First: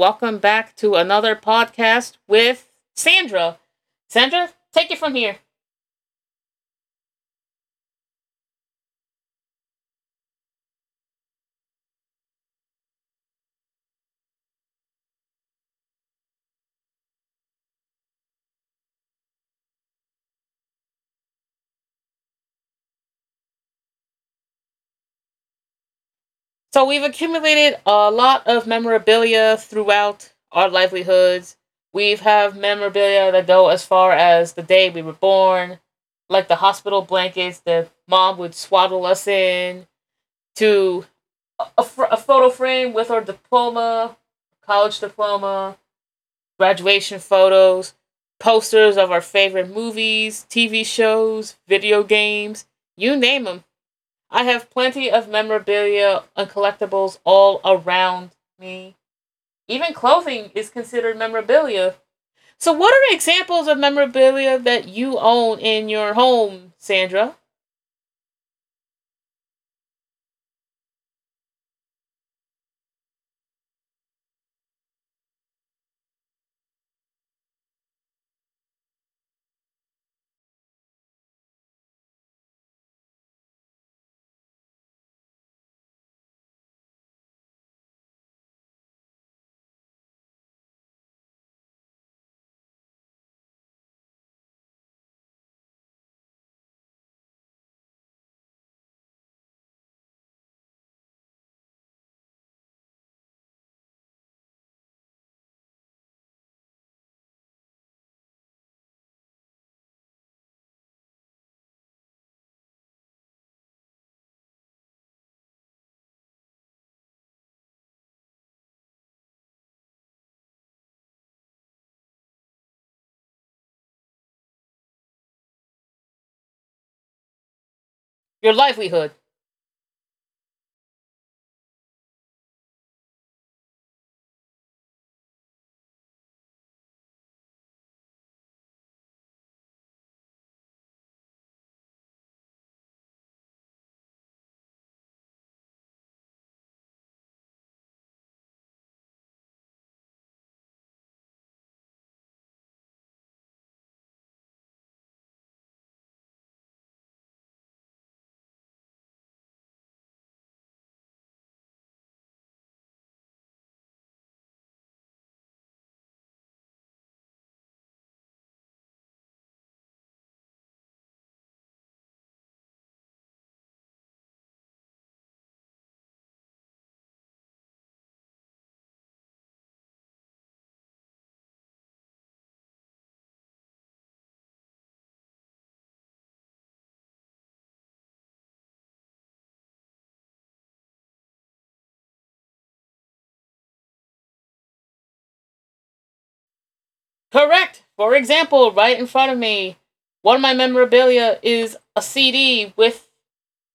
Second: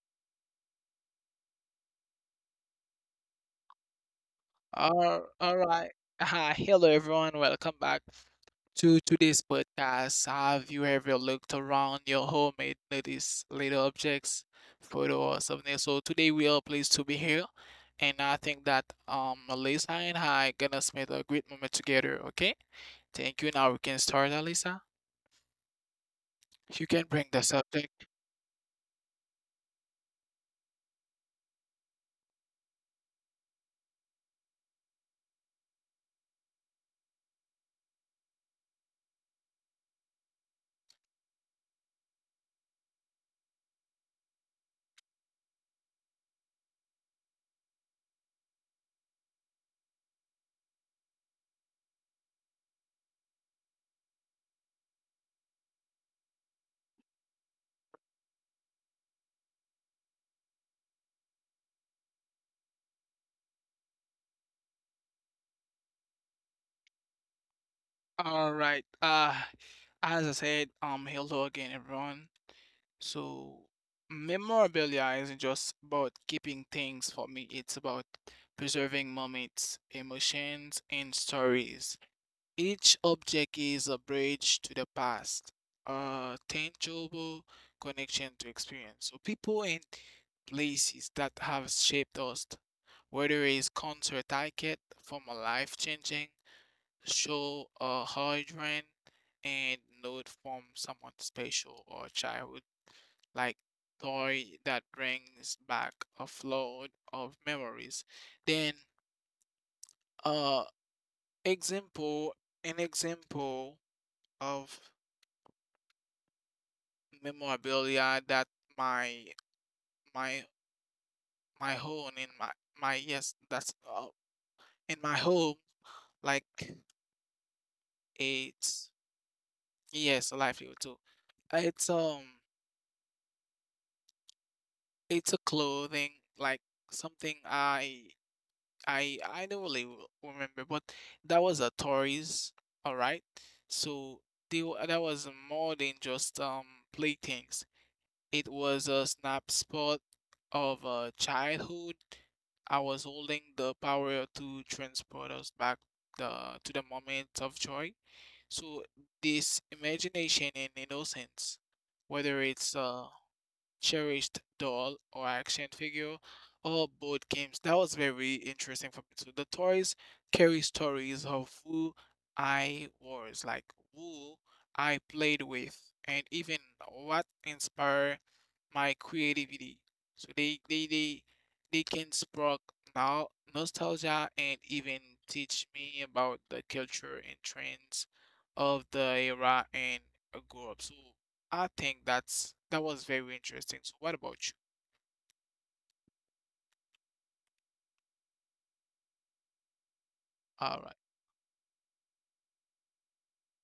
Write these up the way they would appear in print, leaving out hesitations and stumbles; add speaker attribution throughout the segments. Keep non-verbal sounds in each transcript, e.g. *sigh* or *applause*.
Speaker 1: welcome back to another podcast with Sandra. Sandra, take it from
Speaker 2: All,
Speaker 1: here.
Speaker 2: all right. Hi, hello everyone. Welcome back to today's podcast. Have you ever looked around your home and noticed little objects, photo or something? So today we are pleased to be here, and I think that Alyssa and I gonna spend a great moment together. Okay, thank you. Now we can start, Alyssa. You
Speaker 1: So,
Speaker 2: can
Speaker 1: we've
Speaker 2: bring the
Speaker 1: accumulated
Speaker 2: subject.
Speaker 1: a lot of memorabilia throughout our livelihoods. We have memorabilia that go as far as the day we were born, like the hospital blankets that mom would swaddle us in, to a photo frame with our diploma, college diploma, graduation photos, posters of our favorite movies, TV shows, video games, you name them. I have plenty of memorabilia and collectibles all around me. Even clothing is considered memorabilia. So, what are examples of memorabilia that you own in your home, Sandra?
Speaker 2: All right. As I said, hello again, everyone. So, memorabilia isn't just about keeping things for me, it's about preserving moments, emotions, and stories. Each object is a bridge to the past, a tangible connection to experience. So, people and places that have shaped us, whether it's concert ticket from a life changing show a hard and note from someone special or childhood, like toy that brings back a flood of memories. Then, uh, example, an example of memorabilia that my my my home in my yes that's in my home like
Speaker 1: Your
Speaker 2: it's
Speaker 1: livelihood.
Speaker 2: yes livelihood too. It's um It's a clothing, like something I don't really remember, but that was a toys, all right? So that was more than just playthings. It was a snapshot of a childhood. I was holding the power to transport us back the to the moment of joy. So this imagination and innocence, whether it's cherished doll or action figure or board games. That was very interesting for me too. The toys carry stories of who I was, like who I played with, and even what inspired my creativity. So they can spark now nostalgia and even teach me about the culture and trends of the era and I grew up. So I think that's that was very interesting. So what about you?
Speaker 1: Correct. For example, right in front of me, one of my
Speaker 2: All right.
Speaker 1: memorabilia is a CD with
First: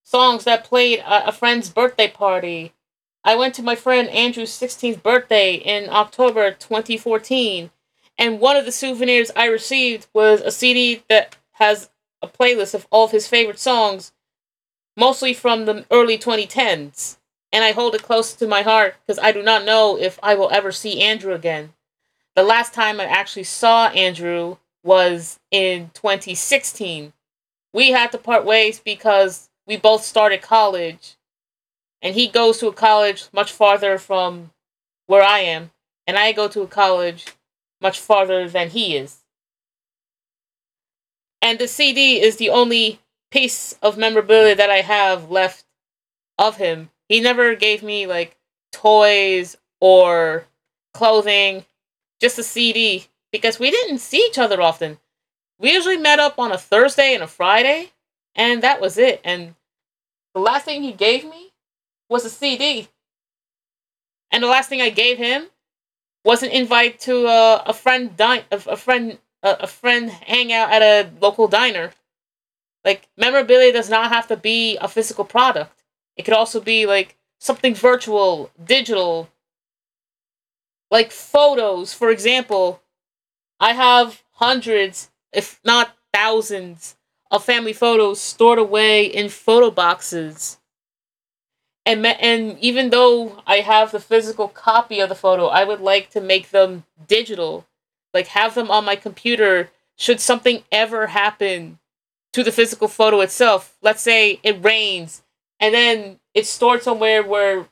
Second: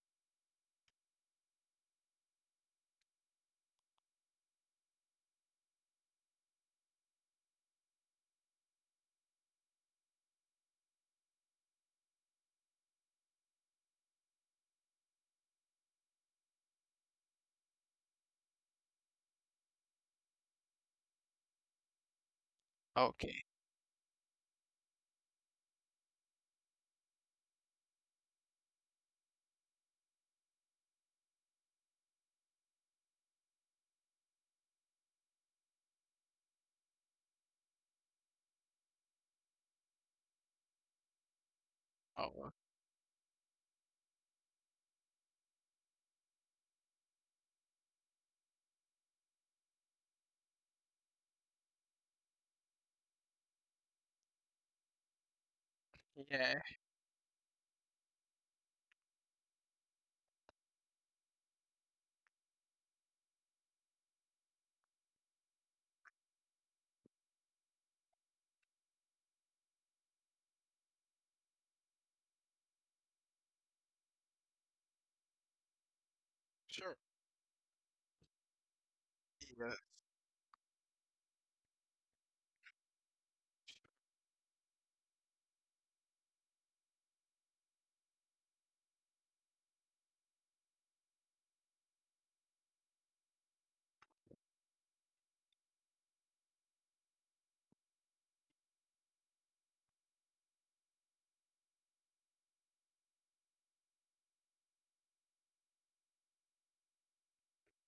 Speaker 1: songs that played at a friend's birthday party. I went to my friend Andrew's 16th birthday in October 2014, and one of the souvenirs I received was a CD that has a playlist of all of his favorite songs, mostly from the early 2010s. And I hold it close to my heart because I do not know if I will ever see Andrew again. The last time I
Speaker 2: Okay.
Speaker 1: actually saw Andrew was in 2016. We had to part ways because we both started college and he goes to a college much farther from where I am, and I go to a college much farther than he is. And the CD is
Speaker 2: Oh,
Speaker 1: the only piece of memorabilia that I have left of him. He never gave me like toys or clothing, just a CD because we didn't see each other often. We usually met up
Speaker 2: yeah.
Speaker 1: on a Thursday and a Friday, and that was it. And the last thing he gave me was a CD. And the last thing I gave him wasn't invited to a friend dine a friend hangout at a local diner. Like memorabilia does not have to be a physical product. It could also
Speaker 2: Sure.
Speaker 1: be like something virtual, digital,
Speaker 2: Yeah.
Speaker 1: like photos. For example, I have hundreds, if not thousands, of family photos stored away in photo boxes and even though I have the physical copy of the photo, I would like to make them digital, like have them on my computer. Should something ever happen to the physical photo itself, let's say it rains, and then it's stored somewhere where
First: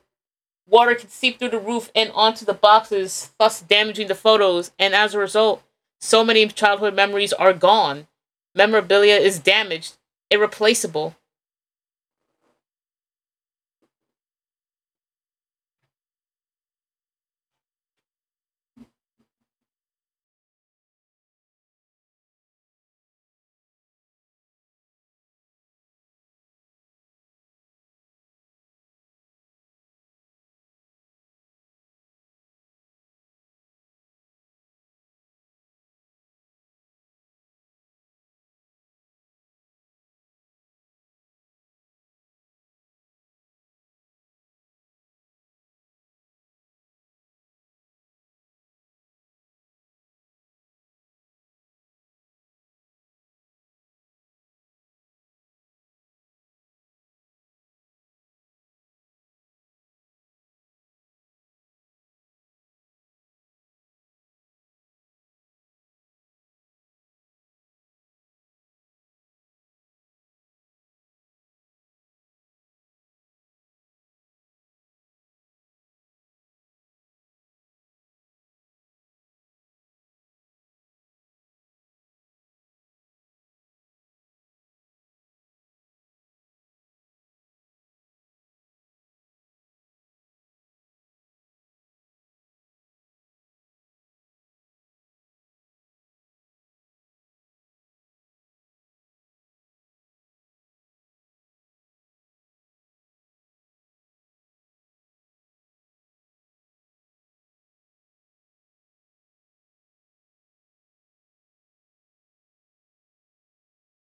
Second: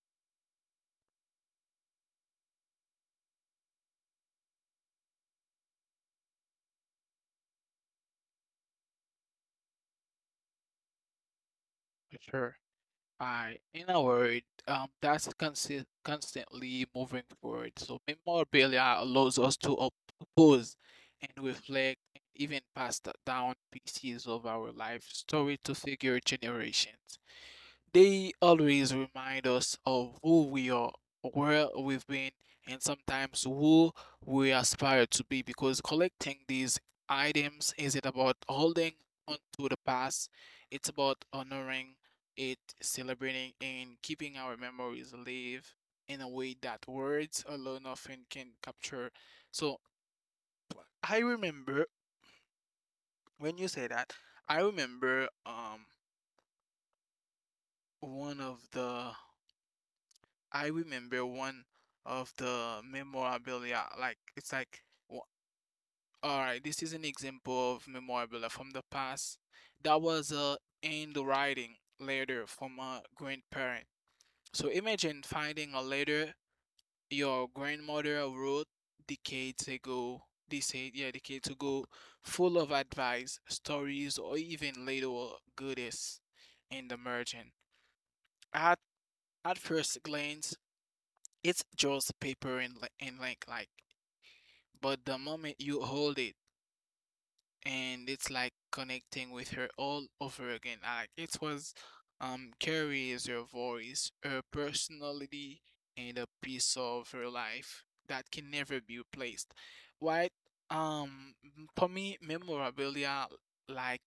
Speaker 1: water can seep through the roof and onto the boxes, thus damaging the photos, and as a result, so many childhood memories are gone. Memorabilia is damaged, irreplaceable.
Speaker 2: Sure. I, in a word, that's consi constantly moving forward. So memorabilia allows us to pause and reflect, and even pass down pieces of our life story to future generations. They always remind us of who we are, where we've been, and sometimes who we aspire to be because collecting these items isn't about holding on to the past, it's about honoring it, celebrating, and keeping our memories alive in a way that words alone often can capture. So I remember when you say that, I remember one of the I remember one of the memorabilia. Like it's like, w- all right, this is an example of memorabilia from the past. That was a handwriting letter from a grandparent. So imagine finding a letter your grandmother wrote decades ago. Decades ago, full of advice, stories, or even little goodies in the margin. At at first glance, it's just paper and like but the moment you hold it and it's like connecting with her all over again like it was carries her voice her personality and a piece of her life that can never be replaced right um for me memorabilia like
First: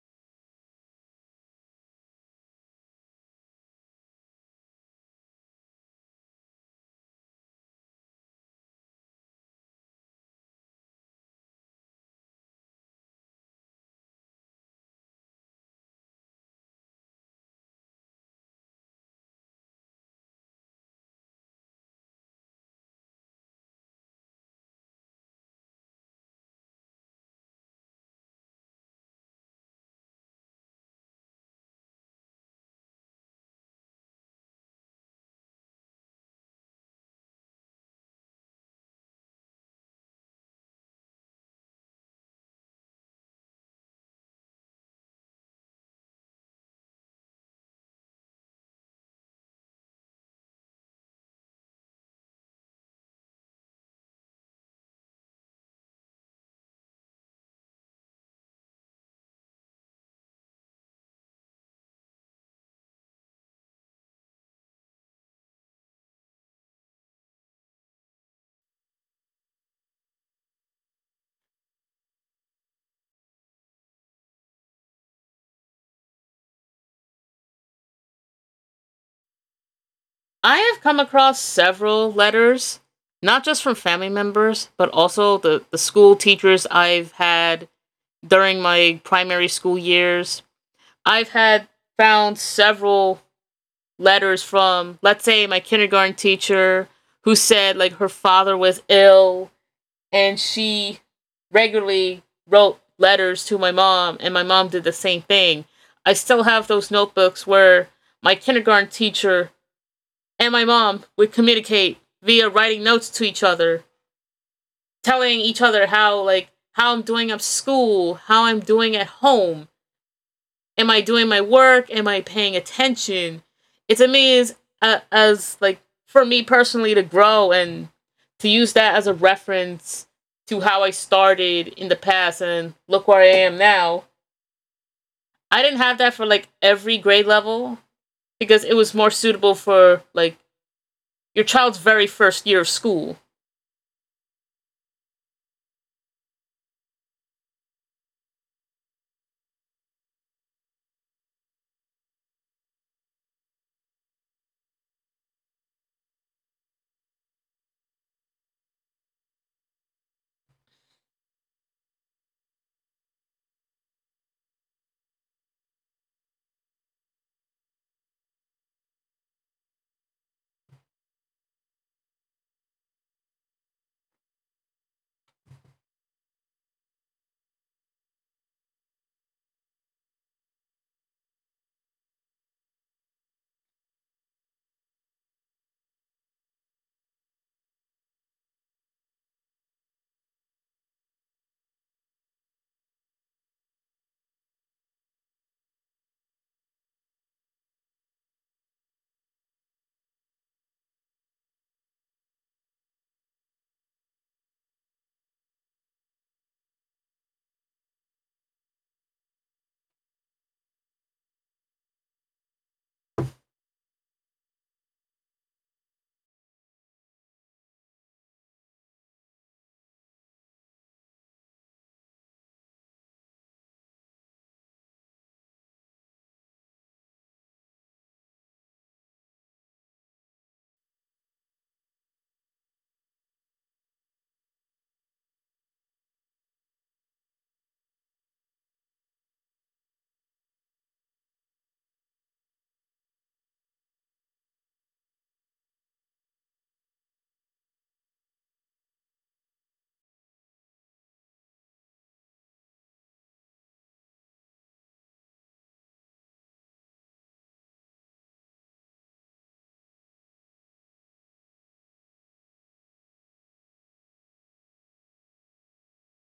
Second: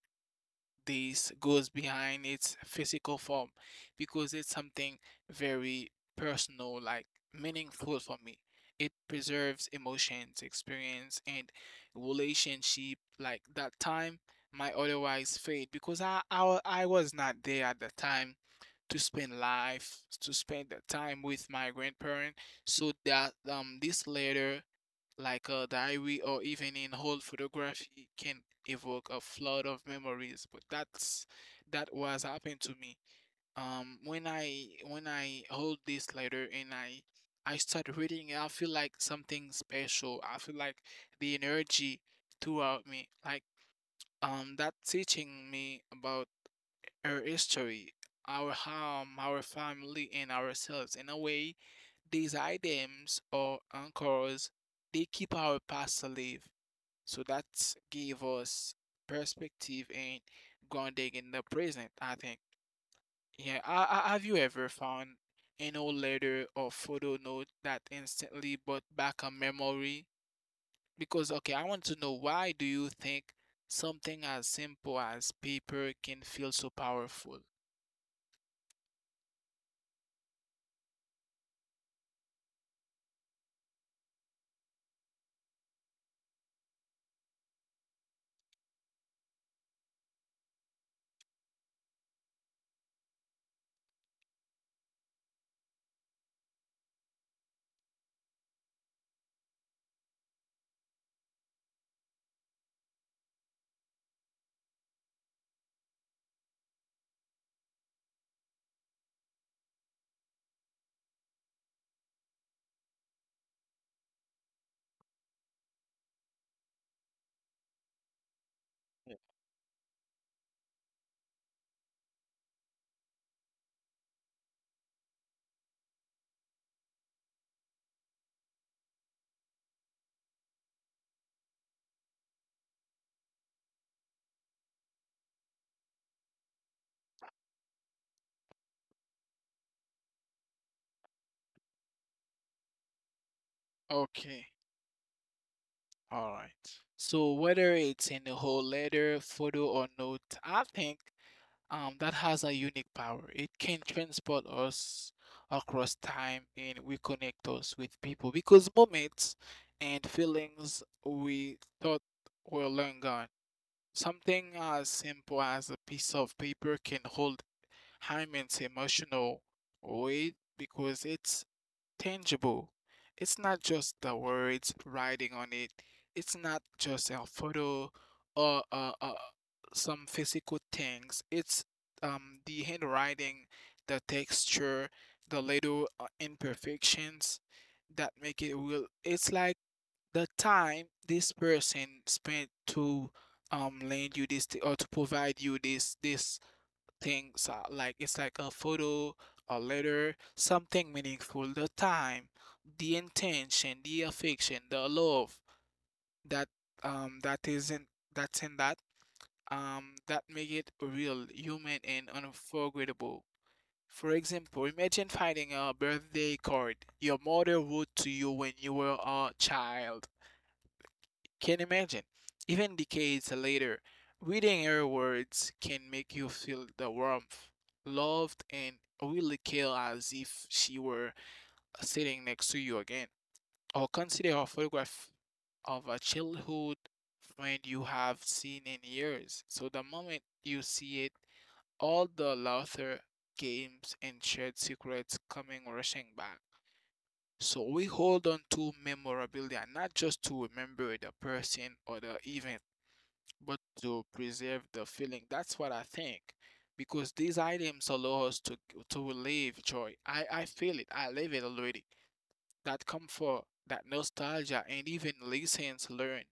Speaker 2: this goes behind its physical form because it's something very personal, like meaningful for me. It preserves emotions, experience, and relationship like that time might otherwise fade because I was not there at the time to spend the time with my grandparent so that this letter like a diary or even in whole photography can evoke a flood of memories but that was happened to me when I hold this letter and I start reading it, I feel like something special I feel like the energy throughout me like that teaching me about our history, our home, our family, and ourselves. In a way, these items or anchors, they keep our past alive. So that give us perspective and grounding in the present, I think. Have you ever found an old letter or photo note that instantly brought back a memory? Because, okay, I want to know why do you think something as simple as paper can feel so powerful?
Speaker 1: I have come across several letters, not just from family members, but also the school teachers I've had during my primary school years. I've had found several letters from, let's say, my kindergarten teacher who said like her father was ill and she regularly wrote letters to my mom and my mom did the same thing. I still have those notebooks where my kindergarten teacher and my mom would communicate via writing notes to each other, telling each other how like how I'm doing at school, how I'm doing at home, am I doing my work, am I paying attention? It to me is, as like for me personally to grow and to use that as a reference to how I started in the past and look where I am now. I didn't have that for like every grade level because it was more suitable for like your child's very first year of school.
Speaker 2: Okay. All right. So whether it's in a whole letter, photo, or note, I think that has a unique power. It can transport us across time and reconnect us with people because moments and feelings we thought were long gone. Something as simple as a piece of paper can hold immense emotional weight because it's tangible. It's not just the words writing on it. It's not just a photo or some physical things. It's the handwriting, the texture, the little imperfections that make it real. It's like the time this person spent to lend you or to provide you this things like it's like a photo, a letter, something meaningful, the time, the intention, the affection, the love that that isn't that's in that that make it real, human and unforgettable. For example, imagine finding a birthday card your mother wrote to you when you were a child can imagine, even decades later, reading her words can make you feel the warmth, loved, and really care as if she were sitting next to you again. Or consider a photograph of a childhood friend you have seen in years. So the moment you see it, all the laughter, games, and shared secrets coming rushing back. So we hold on to memorabilia, not just to remember the person or the event, but to preserve the feeling. That's what I think. Because these items allow us to relieve joy. I feel it. I live it already. That comfort, that nostalgia, and even lessons learned.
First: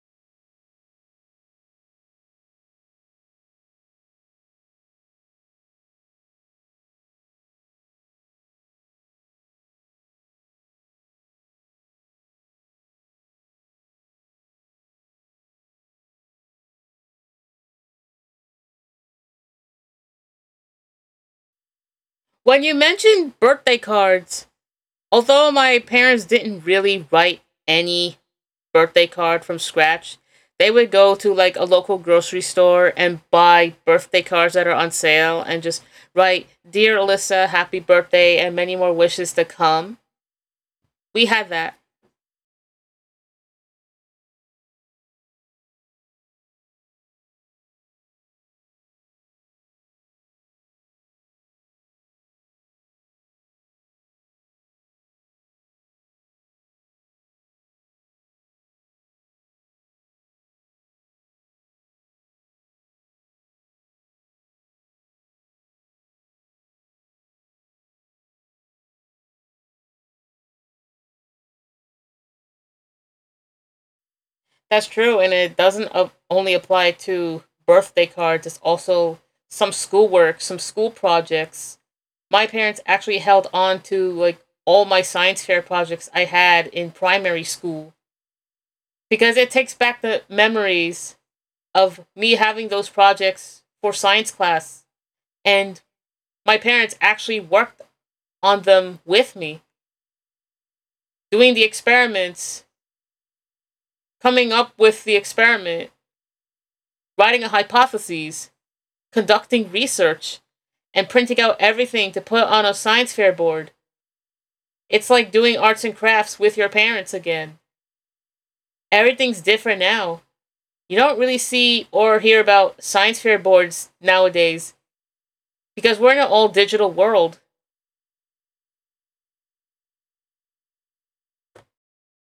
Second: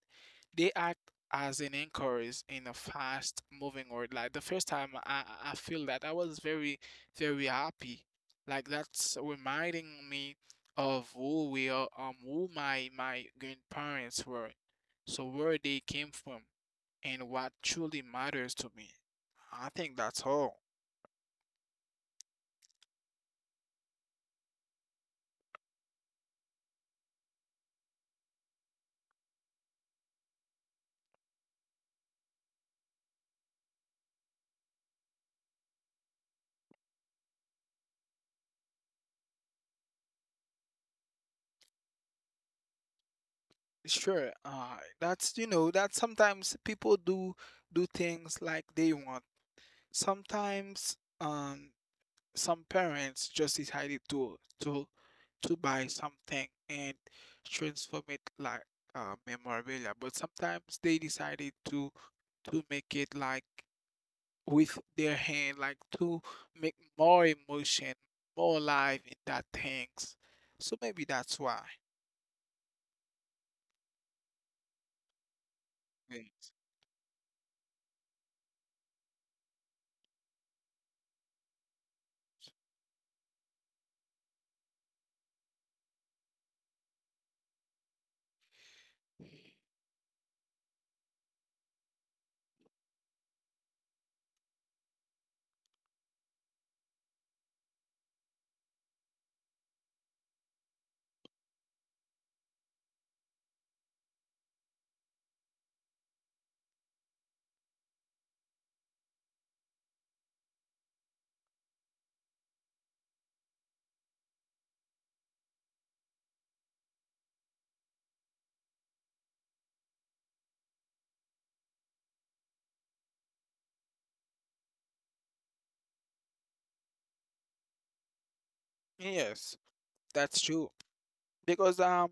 Speaker 2: They act as an anchors in a fast moving world. Like the first time I feel that I was very happy. Like that's reminding me of who we are, who my grandparents were. So where they came from and what truly matters to me. I think that's all.
Speaker 1: When you mentioned birthday cards, although my parents didn't really write any birthday card from scratch, they would go to like a local grocery store and buy birthday cards that are on sale and just write, "Dear Alyssa, happy birthday, and many more wishes to come." We had that.
Speaker 2: Sure, that's you know that sometimes people do things like they want. Sometimes some parents just decided to buy something and transform it like memorabilia, but sometimes they decided to make it like with their hand, like to make more emotion, more life in that things. So maybe that's why.
Speaker 1: That's true, and it doesn't, only
Speaker 2: Yes,
Speaker 1: apply to birthday cards. It's also some schoolwork, some school projects. My parents actually held on to like all my science fair projects I had in primary school because it takes back the memories of me having those projects for science class. And my parents actually worked on them with me, doing the experiments, coming up with the experiment, writing a hypothesis, conducting research, and printing out everything to put on a science fair board. It's like doing arts and crafts with your parents again. Everything's different now. You don't really see or hear about science fair boards nowadays because we're in an all digital world.
Speaker 2: Yes, that's true. Because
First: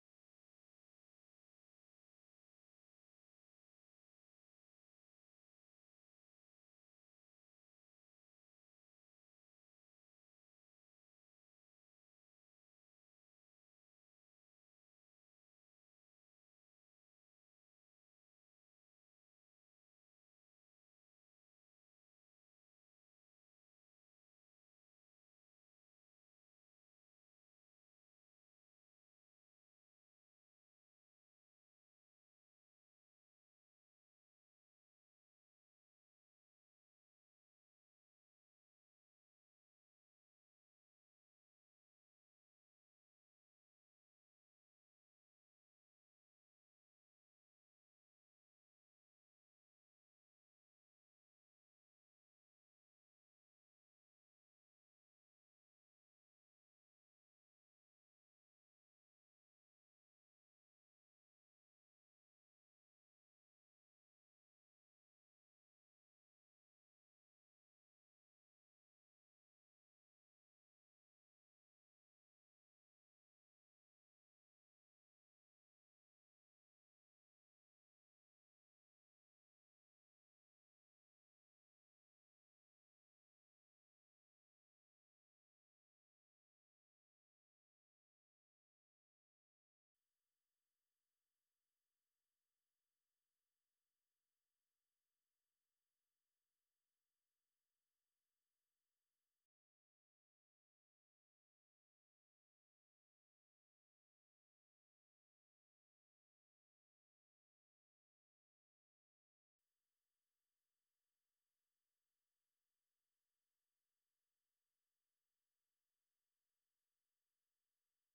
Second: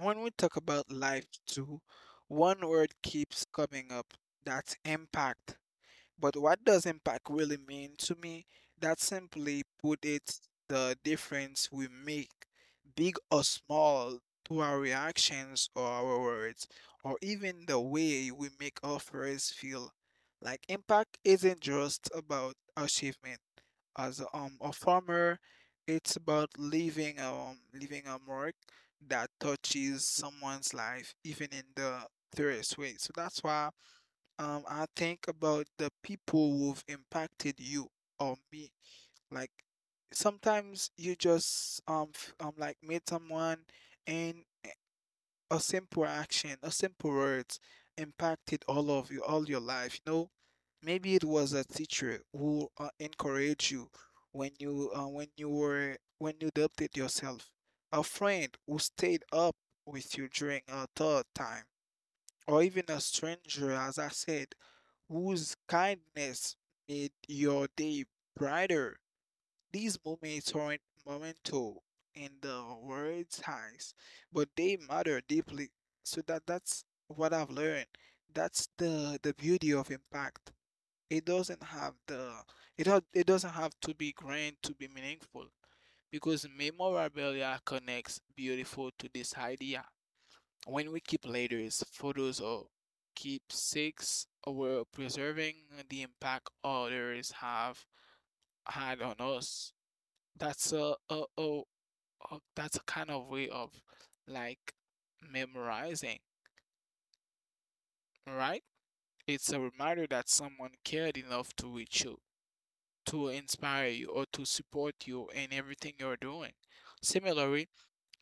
Speaker 2: when we talk about life too, one word keeps coming up. That's impact. But what does impact really mean to me? That simply put it the difference we make, big or small, to our reactions or our words, or even the way we make offers feel. Like impact isn't just about achievement. As a farmer, it's about leaving a mark that touches someone's life, even in the curious way. So that's why I think about the people who've impacted you or me. Like sometimes you just like meet someone and a simple action, a simple words impacted all of you, all your life. You know, maybe it was a teacher who encouraged you when you were when you doubted yourself, a friend who stayed up with you during a tough time, or even a stranger, as I said whose kindness made your day brighter. These moments aren't momental in the world's eyes, but they matter deeply. So that's what I've learned. That's the beauty of impact. It doesn't have it doesn't have to be grand to be meaningful because memorabilia connects beautiful to this idea. When we keep letters, photos, or keepsakes, we're preserving the impact others have had on us. That's a- that's a kind of way of like memorizing, right? It's a reminder that someone cared enough to reach you, to inspire you, or to support you in everything you're doing. Similarly,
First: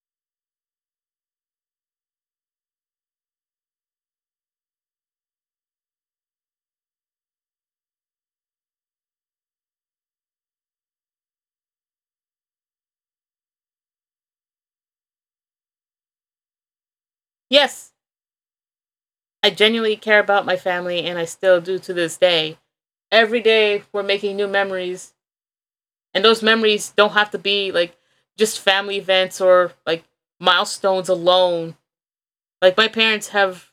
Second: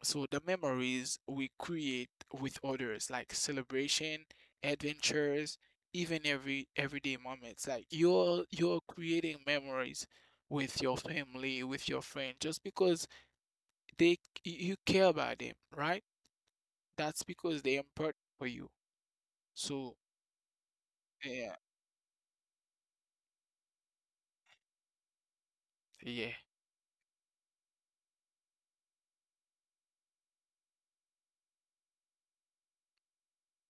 Speaker 2: So the memories we create with others, like celebration, adventures, even every everyday moments. Like you're creating memories with your family, with your friends, just because they you care about them, right? That's because they're
Speaker 1: Yes,
Speaker 2: important for you.
Speaker 1: I genuinely
Speaker 2: So
Speaker 1: care about my family and I
Speaker 2: yeah,
Speaker 1: still do to this day. Every day we're making new memories, and
Speaker 2: yeah.
Speaker 1: those memories don't have to be like just family events or like milestones alone. Like my parents have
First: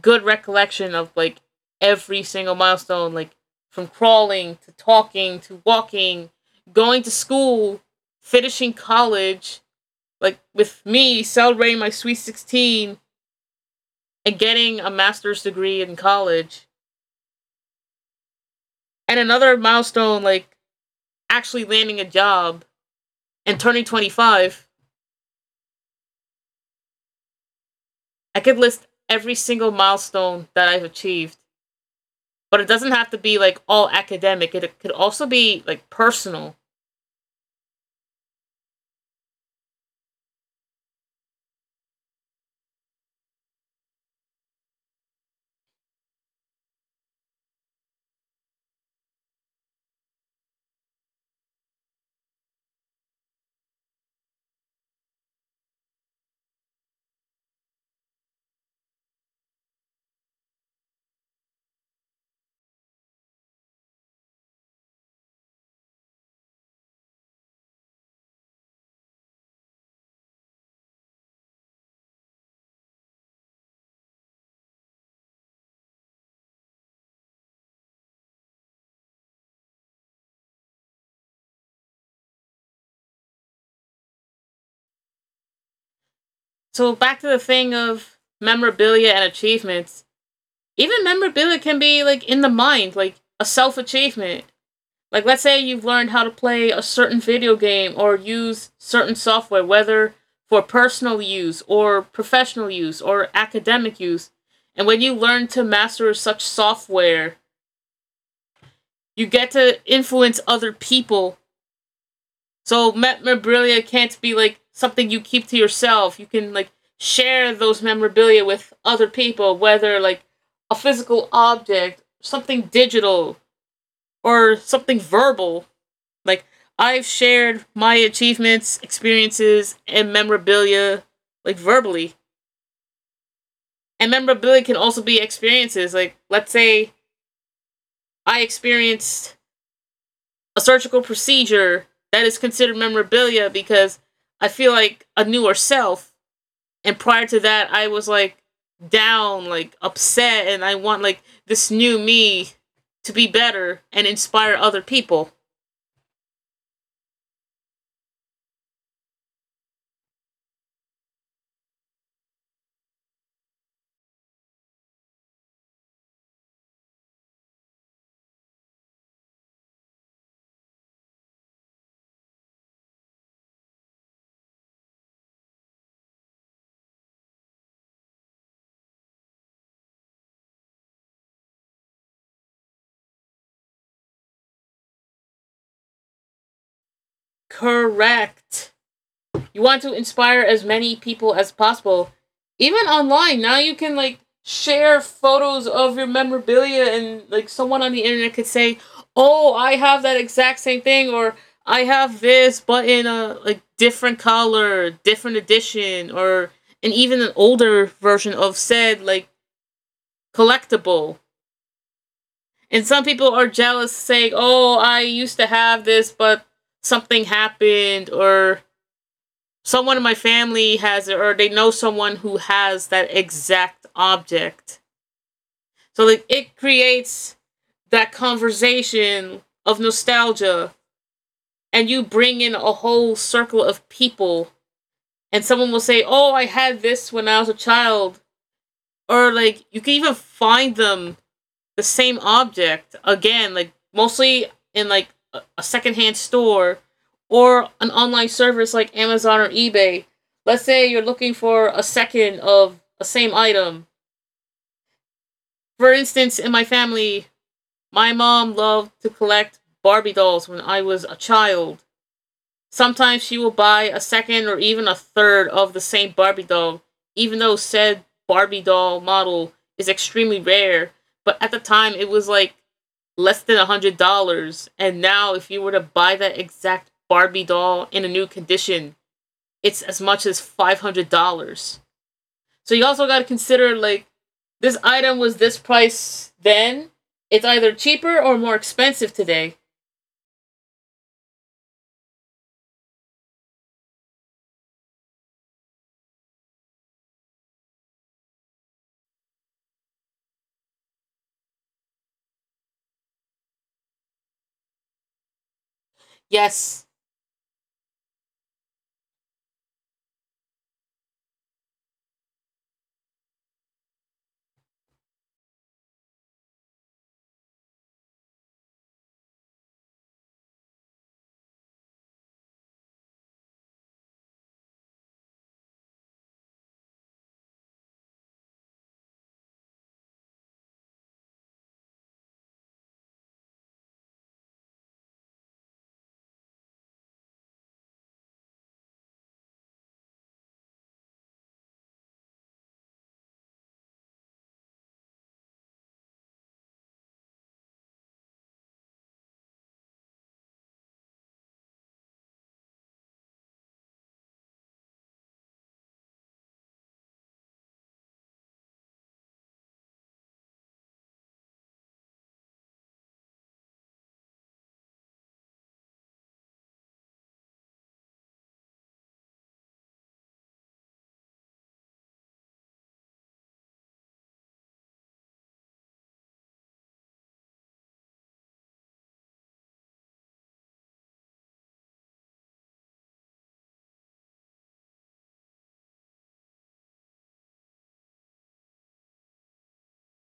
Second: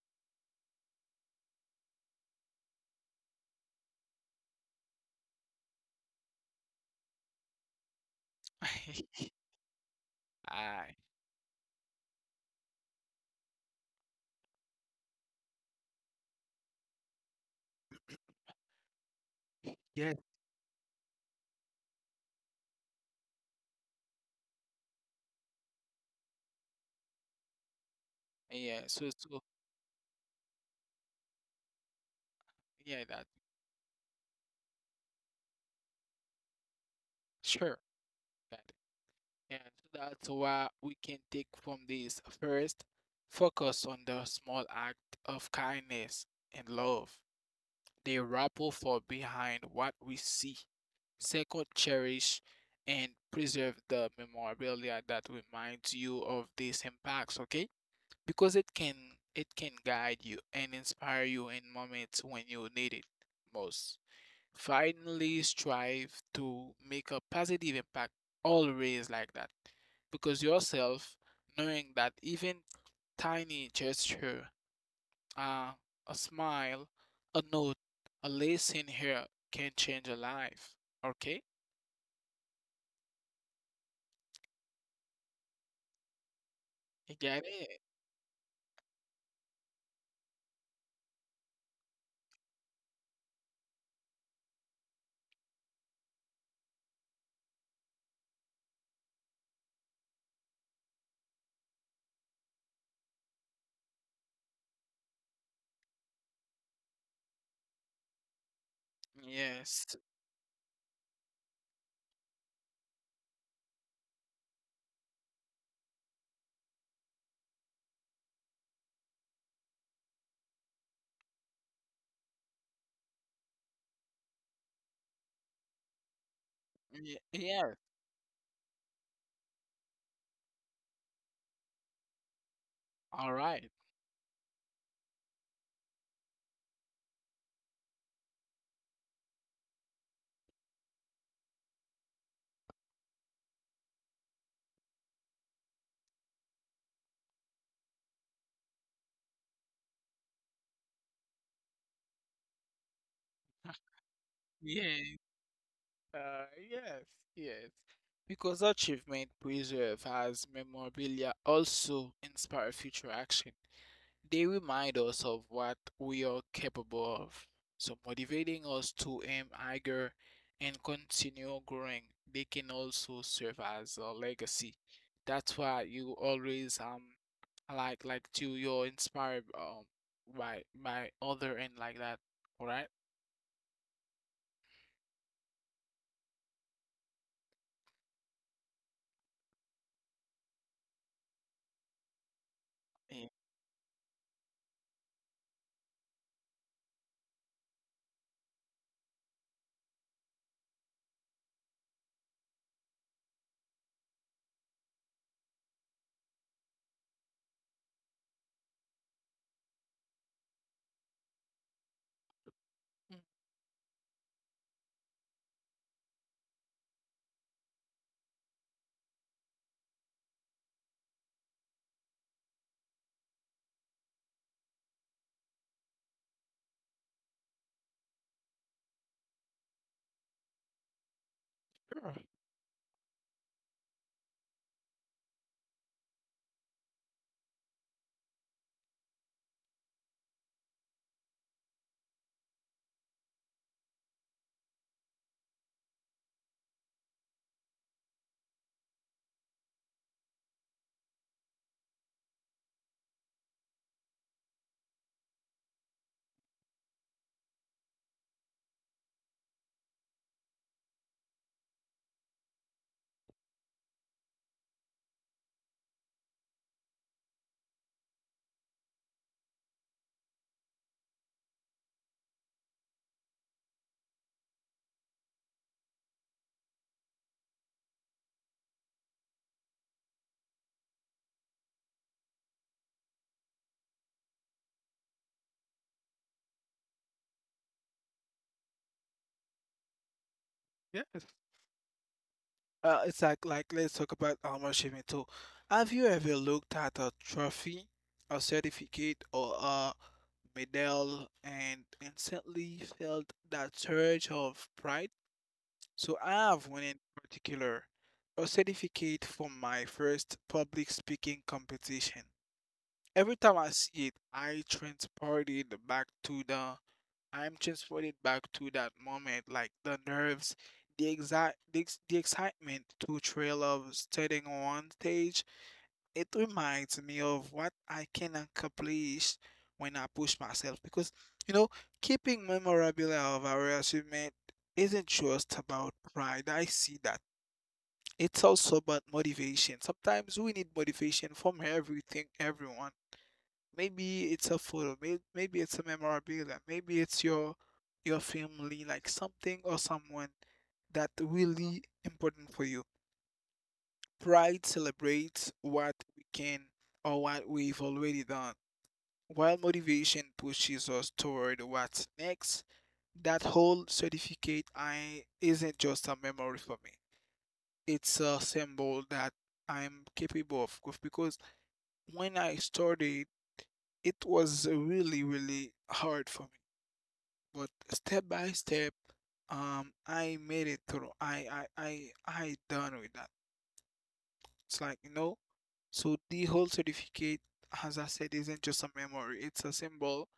Speaker 1: good recollection of like every single milestone, like from crawling to talking to walking, going to school, finishing
Speaker 2: *laughs*
Speaker 1: college, like with
Speaker 2: I
Speaker 1: me celebrating my sweet 16 and getting a master's degree in college. And another
Speaker 2: yes,
Speaker 1: milestone like actually landing a job and turning 25. I could
Speaker 2: Yeah,
Speaker 1: list
Speaker 2: so
Speaker 1: every
Speaker 2: so
Speaker 1: single milestone that I've achieved, but it doesn't
Speaker 2: yeah,
Speaker 1: have to
Speaker 2: that
Speaker 1: be like all academic. It could also be like personal.
Speaker 2: sure. That And so that's why we can take from this. First, focus on the small act of kindness and love. They ripple for behind what we see. Second, cherish and preserve the memorabilia that reminds you of these impacts, okay? Because it can guide you and inspire you in moments when you need it most finally strive to make a positive impact always like that because yourself knowing that even tiny gesture uh, a smile a note a lesson here can change a life okay
Speaker 1: So back
Speaker 2: you
Speaker 1: to the
Speaker 2: get
Speaker 1: thing
Speaker 2: it
Speaker 1: of memorabilia and achievements. Even memorabilia can be like in the mind, like a self achievement. Like let's say you've learned how to play a certain video game or use certain software, whether for personal use or professional use or academic use. And when you learn to master such software, you get to
Speaker 2: yes
Speaker 1: influence other people. So memorabilia can't be like something you keep to yourself. You can like share those memorabilia with other people, whether like a physical object, something digital, or something verbal. Like I've shared
Speaker 2: Yeah
Speaker 1: my achievements, experiences, and memorabilia like verbally.
Speaker 2: all right
Speaker 1: And memorabilia can also be experiences. Like let's say I experienced a surgical procedure that is considered memorabilia because I feel like a newer self. And prior to that, I was like down, like upset, and I want like this new me to be better and inspire
Speaker 2: *laughs*
Speaker 1: other
Speaker 2: yeah
Speaker 1: people.
Speaker 2: yes yes because achievement preserve as memorabilia also inspire future action They remind us of what we are capable of, so motivating us to aim higher and continue growing. They can also serve as a legacy. That's why you always like to you're inspired by other and like that. All right?
Speaker 1: Correct. You want to inspire as many people as possible. Even
Speaker 2: Mm.
Speaker 1: online, now you can like share photos of your memorabilia and like someone on the internet could say, "Oh, I have that exact same thing," or "I have this, but in a like different color, different edition, or and even an older version of said like collectible." And some people are jealous, saying, "Oh, I used to have this, but something happened," or someone in my family has it or they know someone who has that exact object. So like it creates that conversation of nostalgia and you
Speaker 2: Sure.
Speaker 1: bring in a whole circle of people and someone will say, "Oh, I had this when I was a child." Or like you can even find them the same object again, like mostly in like a secondhand store or an online service like Amazon or eBay. Let's say you're looking for a second of a same item. For instance, in my family, my mom loved to collect Barbie dolls when I was a child. Sometimes she will buy a second or even a third of the same Barbie doll, even though said Barbie doll model is extremely rare. But at the time, it was like less than $100. And now, if you were to buy that exact Barbie doll in a new condition, it's as much as $500. So you also got to consider like this item was this price then. It's either cheaper or more expensive today.
Speaker 2: Yes. It's like let's talk about armor achievement too. Have you ever looked at a trophy, a certificate, or a medal and instantly felt that surge of pride? So I have one
Speaker 1: Yes.
Speaker 2: in particular, a certificate from my first public speaking competition. Every time I see it, I transported back to the I'm transported back to that moment, like the nerves, the exact the, ex- the excitement to trail of standing on stage. It reminds me of what I can accomplish when I push myself because you know, keeping memorabilia of our achievement isn't just about pride. I see that. It's also about motivation. Sometimes we need motivation from everything, everyone. Maybe it's a photo, maybe it's a memorabilia, maybe it's your family, like something or someone that really important for you. Pride celebrates what we can or what we've already done, while motivation pushes us toward what's next. That whole certificate I isn't just a memory for me. It's a symbol that I'm capable of because when I started, it was really, really hard for me. But step by step, I made it through. I done with that. It's like you know. So the whole certificate, as I said, isn't just a memory. It's a symbol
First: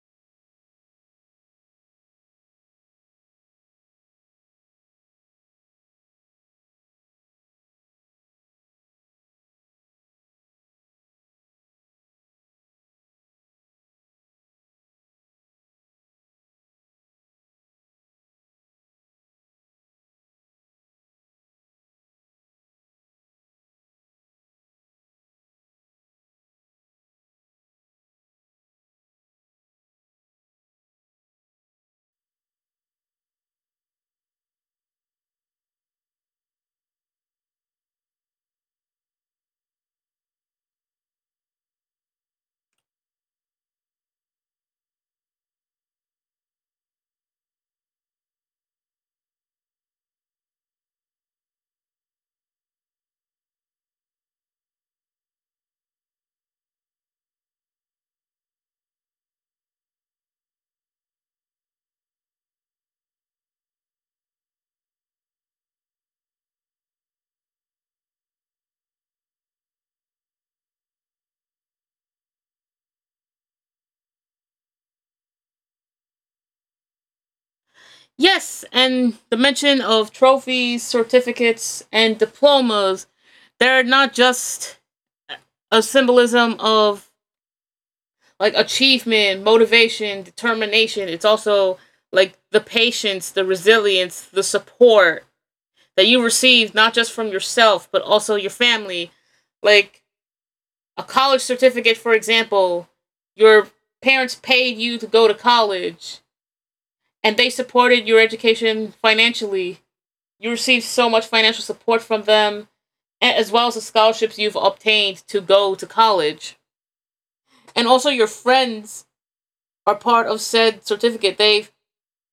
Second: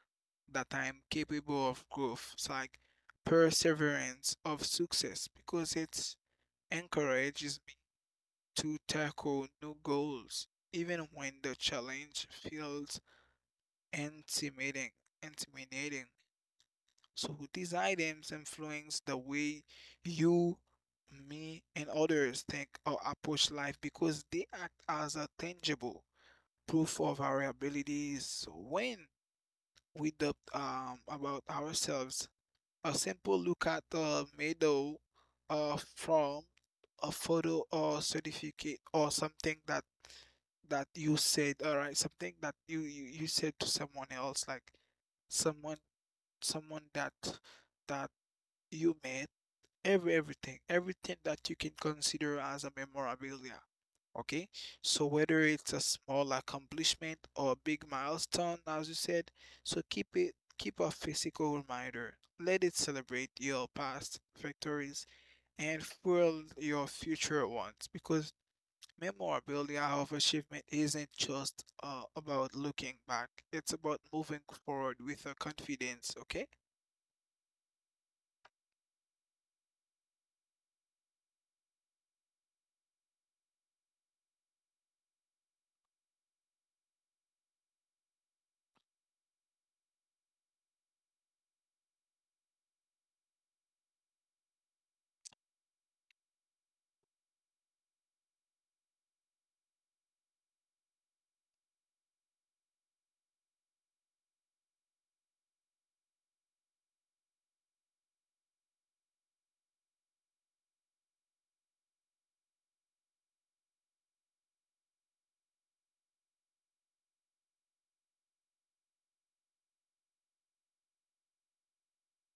Speaker 2: that I am capable of growth. It's like perseverance of success because it encourages me to tackle new goals, even when the challenge feels intimidating. Intimidating. So these items influence the way you, me, and others think or approach life because they act as a tangible proof of our abilities. So when we doubt about ourselves, a simple look at a medal from a photo or certificate or something that you said, all right, something that you said to someone else, like someone someone that you made everything everything that you can consider as a memorabilia, okay? So whether it's a small accomplishment or a big milestone, as you said, so keep a physical reminder, let it celebrate your past victories and fuel your future ones because memorabilia of achievement isn't just about looking back, it's about moving forward with a confidence, okay?
Speaker 1: Yes, and the mention of trophies, certificates, and diplomas, they're not just a symbolism of like achievement, motivation, determination. It's also like the patience, the resilience, the support that you receive not just from yourself but also your family. Like a college certificate, for example, your parents paid you to go to college and they supported your education financially. You received so much financial support from them as well as the scholarships you've obtained to go to college. And also your friends are part of said certificate. They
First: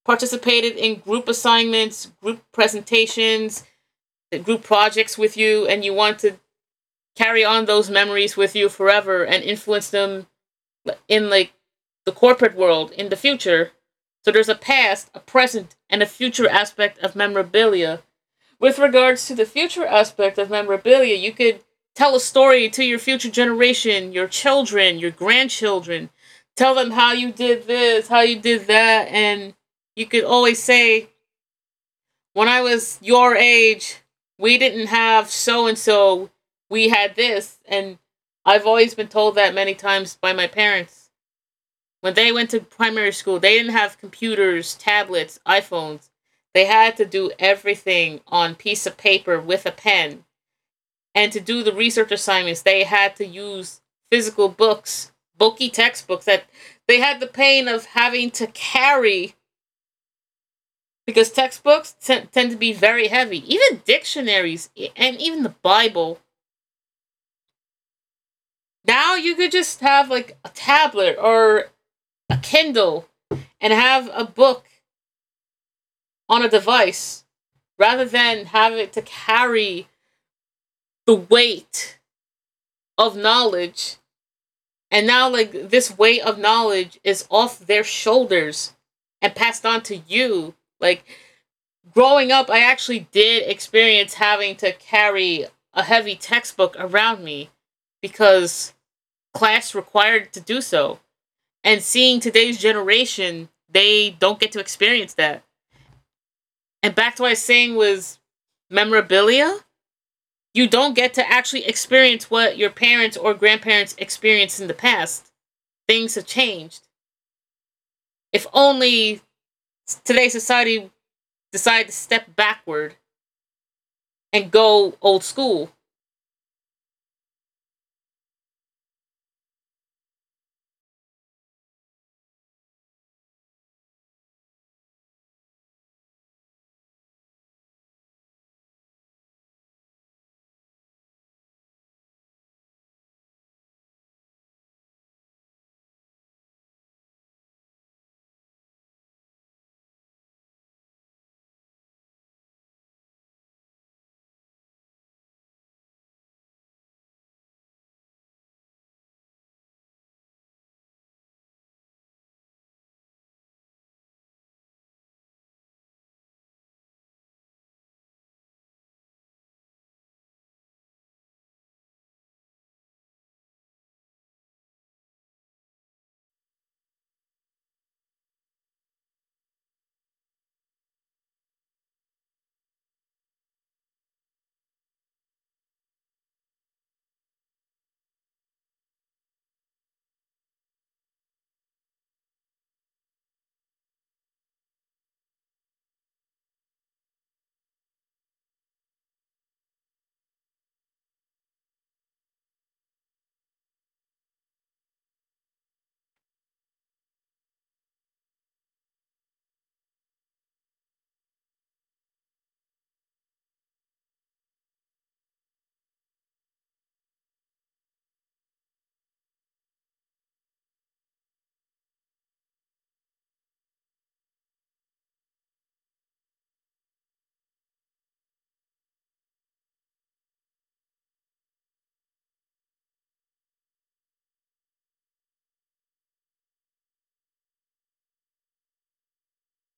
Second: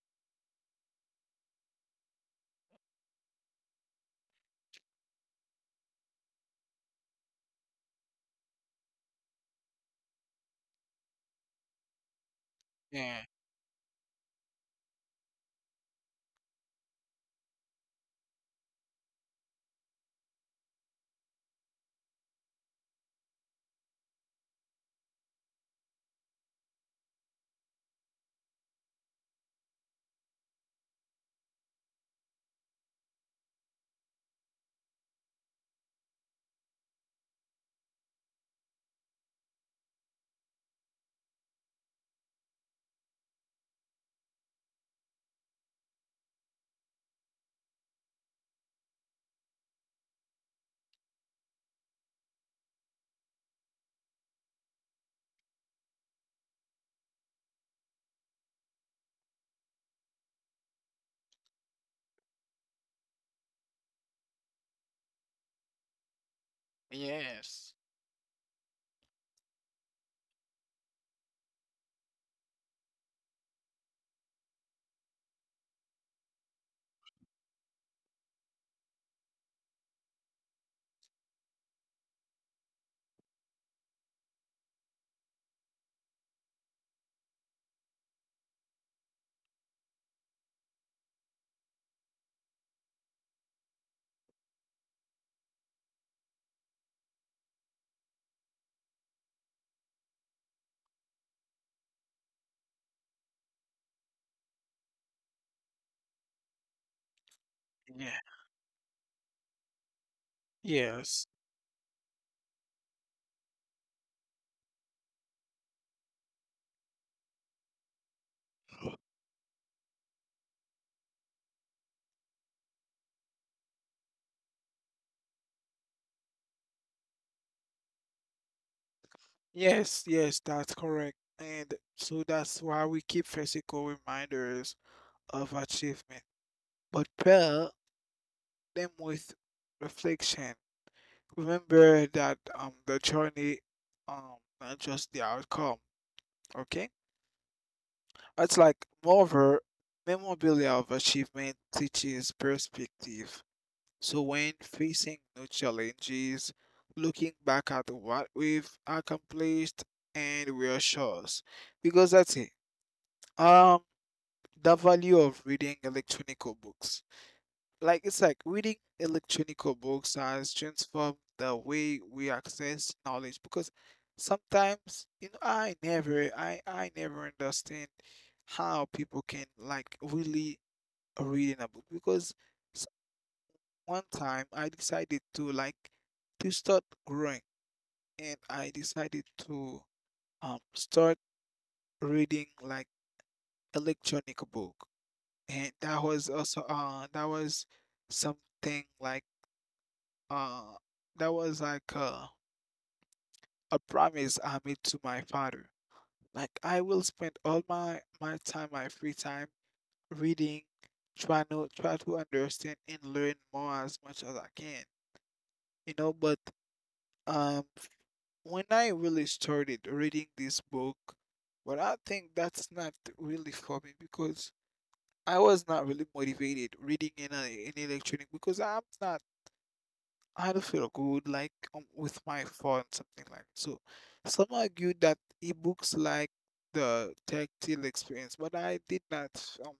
Speaker 1: participated in group assignments, group presentations, group projects with you, and you want to carry on those memories with you forever and influence them in like the corporate world in the
Speaker 2: Yeah.
Speaker 1: future. So there's a past, a present, and a future aspect of memorabilia. With regards to the future aspect of memorabilia, you could tell a story to your future generation, your children, your grandchildren. Tell them how you did this, how you did that, and you could always say, when I was your age, we didn't have so and so, we had this. And I've always been told that many times by my parents. When they went to primary school, they didn't have computers, tablets, iPhones. They had to do everything on piece of paper with a pen. And to do the research assignments, they had to use physical books, bulky textbooks that they had the pain of having to carry because tend to be very heavy. Even dictionaries, and even the Bible.
Speaker 2: Yes.
Speaker 1: Now you could just have like a tablet or a Kindle and have a book on a device rather than have it to carry the weight of knowledge. And now, like, this weight of knowledge is off their shoulders and passed on to you. Like, growing up, I actually did experience having to carry a heavy textbook around me because class required to do so. And seeing today's generation, they don't get to experience that. And back to what I was saying was
Speaker 2: Yeah.
Speaker 1: memorabilia. You don't get
Speaker 2: Yes.
Speaker 1: to actually experience what your parents or grandparents experienced in the past. Things have changed. If only today's society decided to step backward and go old school.
Speaker 2: Yes, yes, that's correct. And so that's why we keep physical reminders of achievement, but pair them with reflection. Remember that the journey, not just the outcome, okay? It's like moreover, memorabilia of achievement teaches perspective. So when facing new challenges, looking back at what we've accomplished and reassures because that's it. Um, the value of reading electronical books. Like it's like reading electronical books has transformed the way we access knowledge because sometimes, you know, I never understand how people can like really reading a book because s- one time I decided to like to start growing and I decided to start reading like electronic book and that was also that was something like uh that was like a promise I made to my father. Like I will spend all my time, my free time reading, try to understand and learn more as much as I can. You know, but um when I really started reading this book, but I think that's not really for me because I was not really motivated reading in in electronic because I'm not I don't feel good like with my phone, something like. So some argue that ebooks like the tactile experience, but I did not um,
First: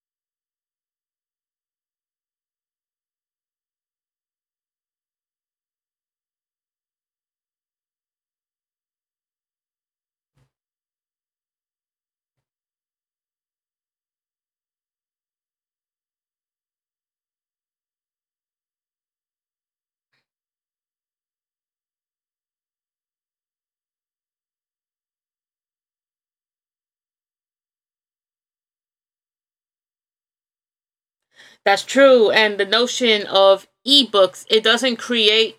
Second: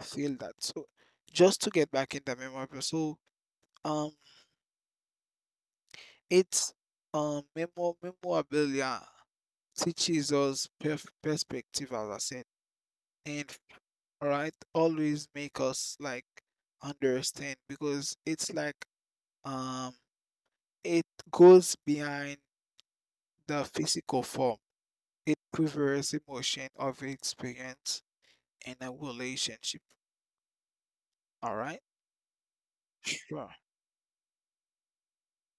Speaker 2: feel that. So just to get back in the memorabilia, so um, it's memorabilia teaches us perf perspective, as I said, and all right, always make us like understand because it's like um it goes behind the physical form. It prefers emotion over experience in a relationship. All right.
Speaker 1: That's true. And the notion
Speaker 2: Sure.
Speaker 1: of ebooks, it doesn't create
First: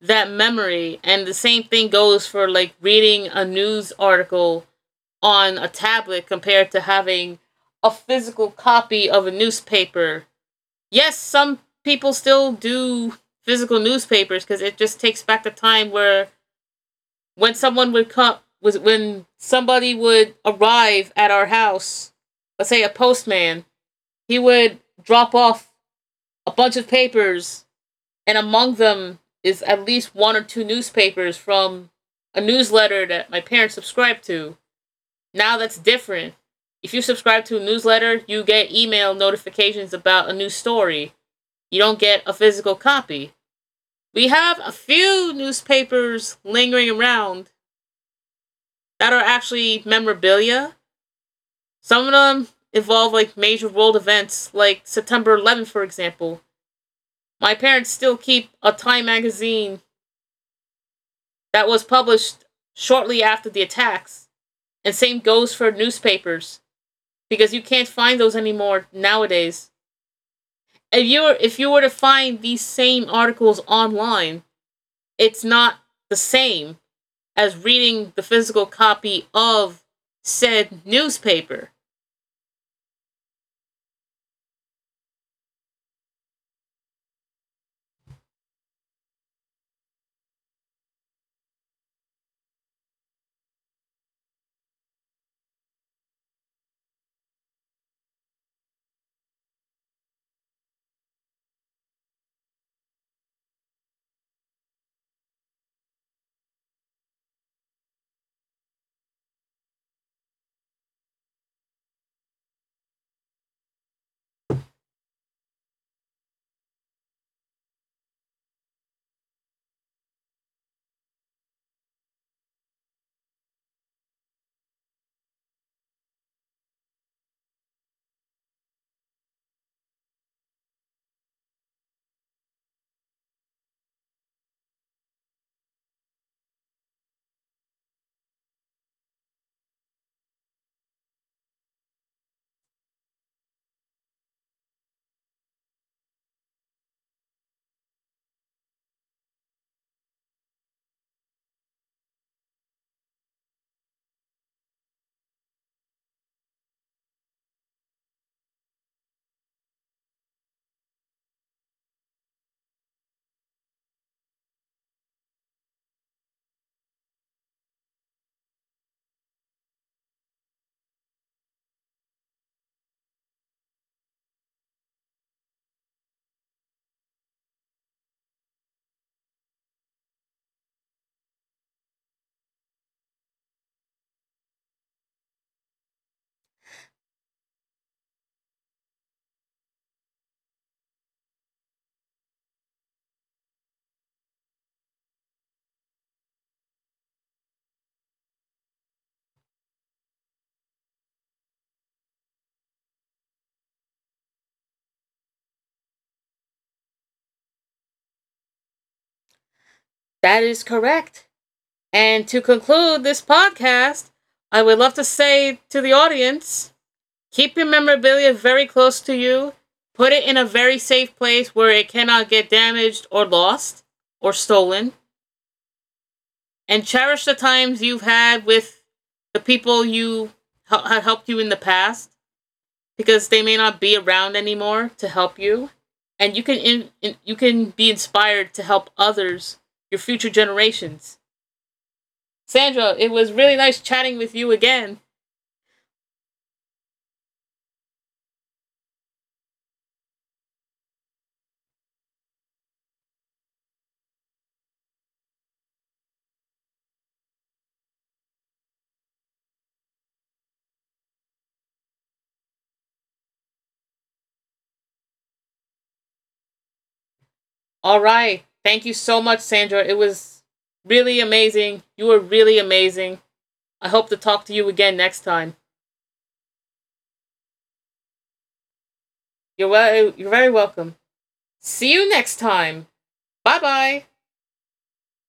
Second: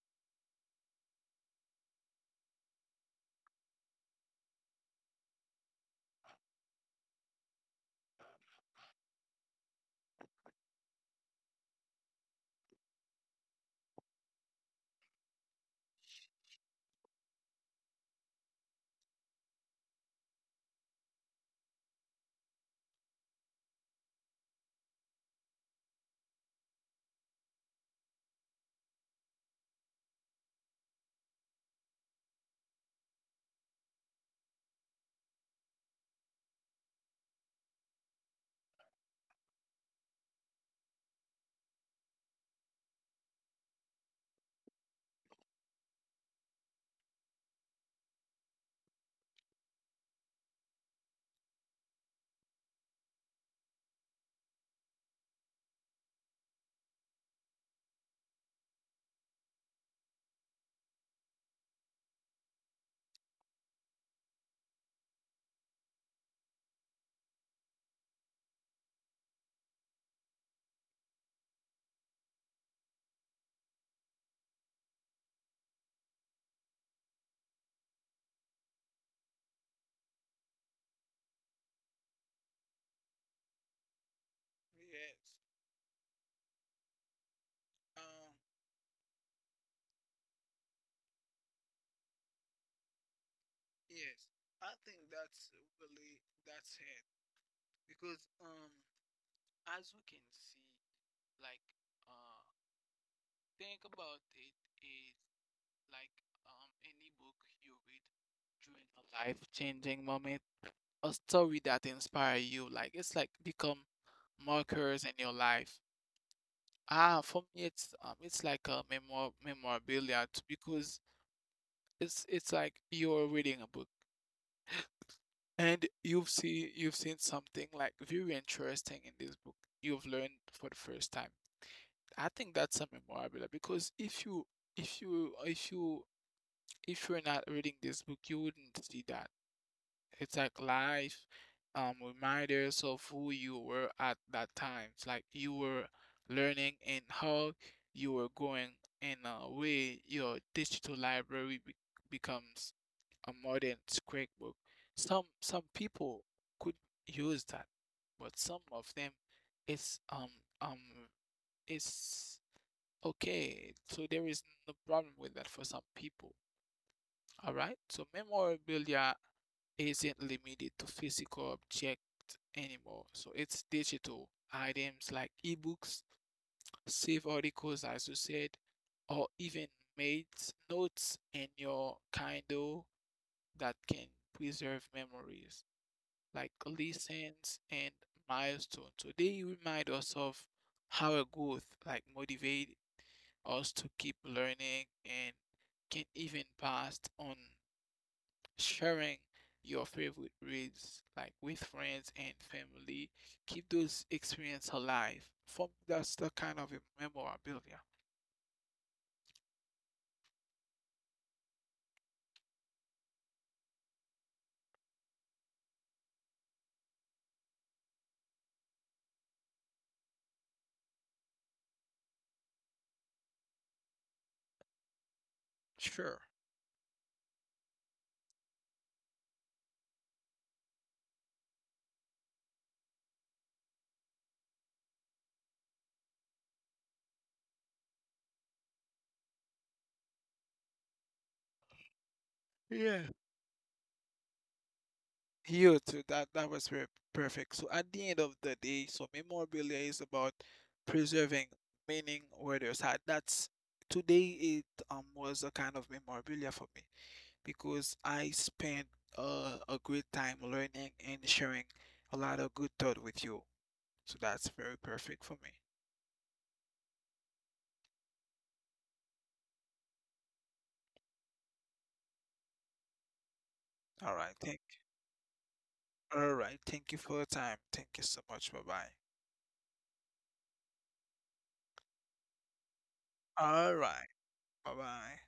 Speaker 1: that memory. And the same thing goes for like reading a news article on a tablet compared to having a physical copy of a newspaper. Yes, some people still do physical newspapers because it just takes back the time where when someone would come was when somebody would arrive at our house, let's say a postman, he would drop off a bunch of papers and among them is at least one or two newspapers from a newsletter that my parents subscribed to. Now that's different. If you subscribe to a newsletter, you get email notifications about a new story. You don't get a physical copy. We have a few newspapers lingering around that are actually memorabilia. Some of them involve like major world events, like September 11th, for example. My parents still keep a Time magazine that was published shortly after the attacks. And same goes for newspapers because you can't find those anymore nowadays. If you were to find these same articles online, it's not the same as reading the physical copy of said newspaper.
Speaker 2: Yes. Um, yes. I think that's really that's it because as we can see like uh think about it is like any book you read during a life-changing moment, a story that inspire you like it's like become markers in your life. Ah, for me, it's like a memorabilia because it's like you're reading a book and you've seen something like very interesting in this book you've learned for the first time. I think that's a memorabilia because if you if you're not reading this book, you wouldn't see that. It's like life, reminders of who you were at that time. It's like you were learning and how you were growing in a way your digital library be becomes a modern scrapbook. Some people could use that, but some of them it's um um it's okay. So there is no problem with that for some people. All right. So memorabilia isn't limited to physical objects anymore. So it's digital items like ebooks, save articles, as you said, or even made notes in your Kindle that can preserve memories like lessons and milestones. So they remind us of our growth, like motivate us to keep learning and can even pass on sharing your favorite reads like with friends and family. Keep those experiences alive. For me, that's the kind of a memorabilia.
Speaker 1: That is correct. And to conclude this podcast, I would love to say to the audience, keep your memorabilia very close to you. Put it in a very safe place where it cannot get damaged or lost or stolen.
Speaker 2: Sure.
Speaker 1: And cherish the times you've had with the people have helped you in the past because they may not be around anymore to help you. And you can, you can be inspired to help others, your future generations. Sandra,
Speaker 2: Yeah.
Speaker 1: it was really nice chatting with you again.
Speaker 2: You too. That was very perfect. So at the end of the day, so memorabilia is about preserving meaning where there's had. That's today it was a kind of memorabilia for me because I spent a great time learning and sharing a lot of good thought with you. So that's very perfect for me.
Speaker 1: All right. Thank you so much, Sandra. It was really amazing. You were really amazing. I hope to
Speaker 2: All right.
Speaker 1: talk to you again next time.
Speaker 2: Thank you for your time. Thank you so much. Bye bye.
Speaker 1: You're very welcome. See you next time. Bye
Speaker 2: All
Speaker 1: bye.
Speaker 2: right. Bye bye.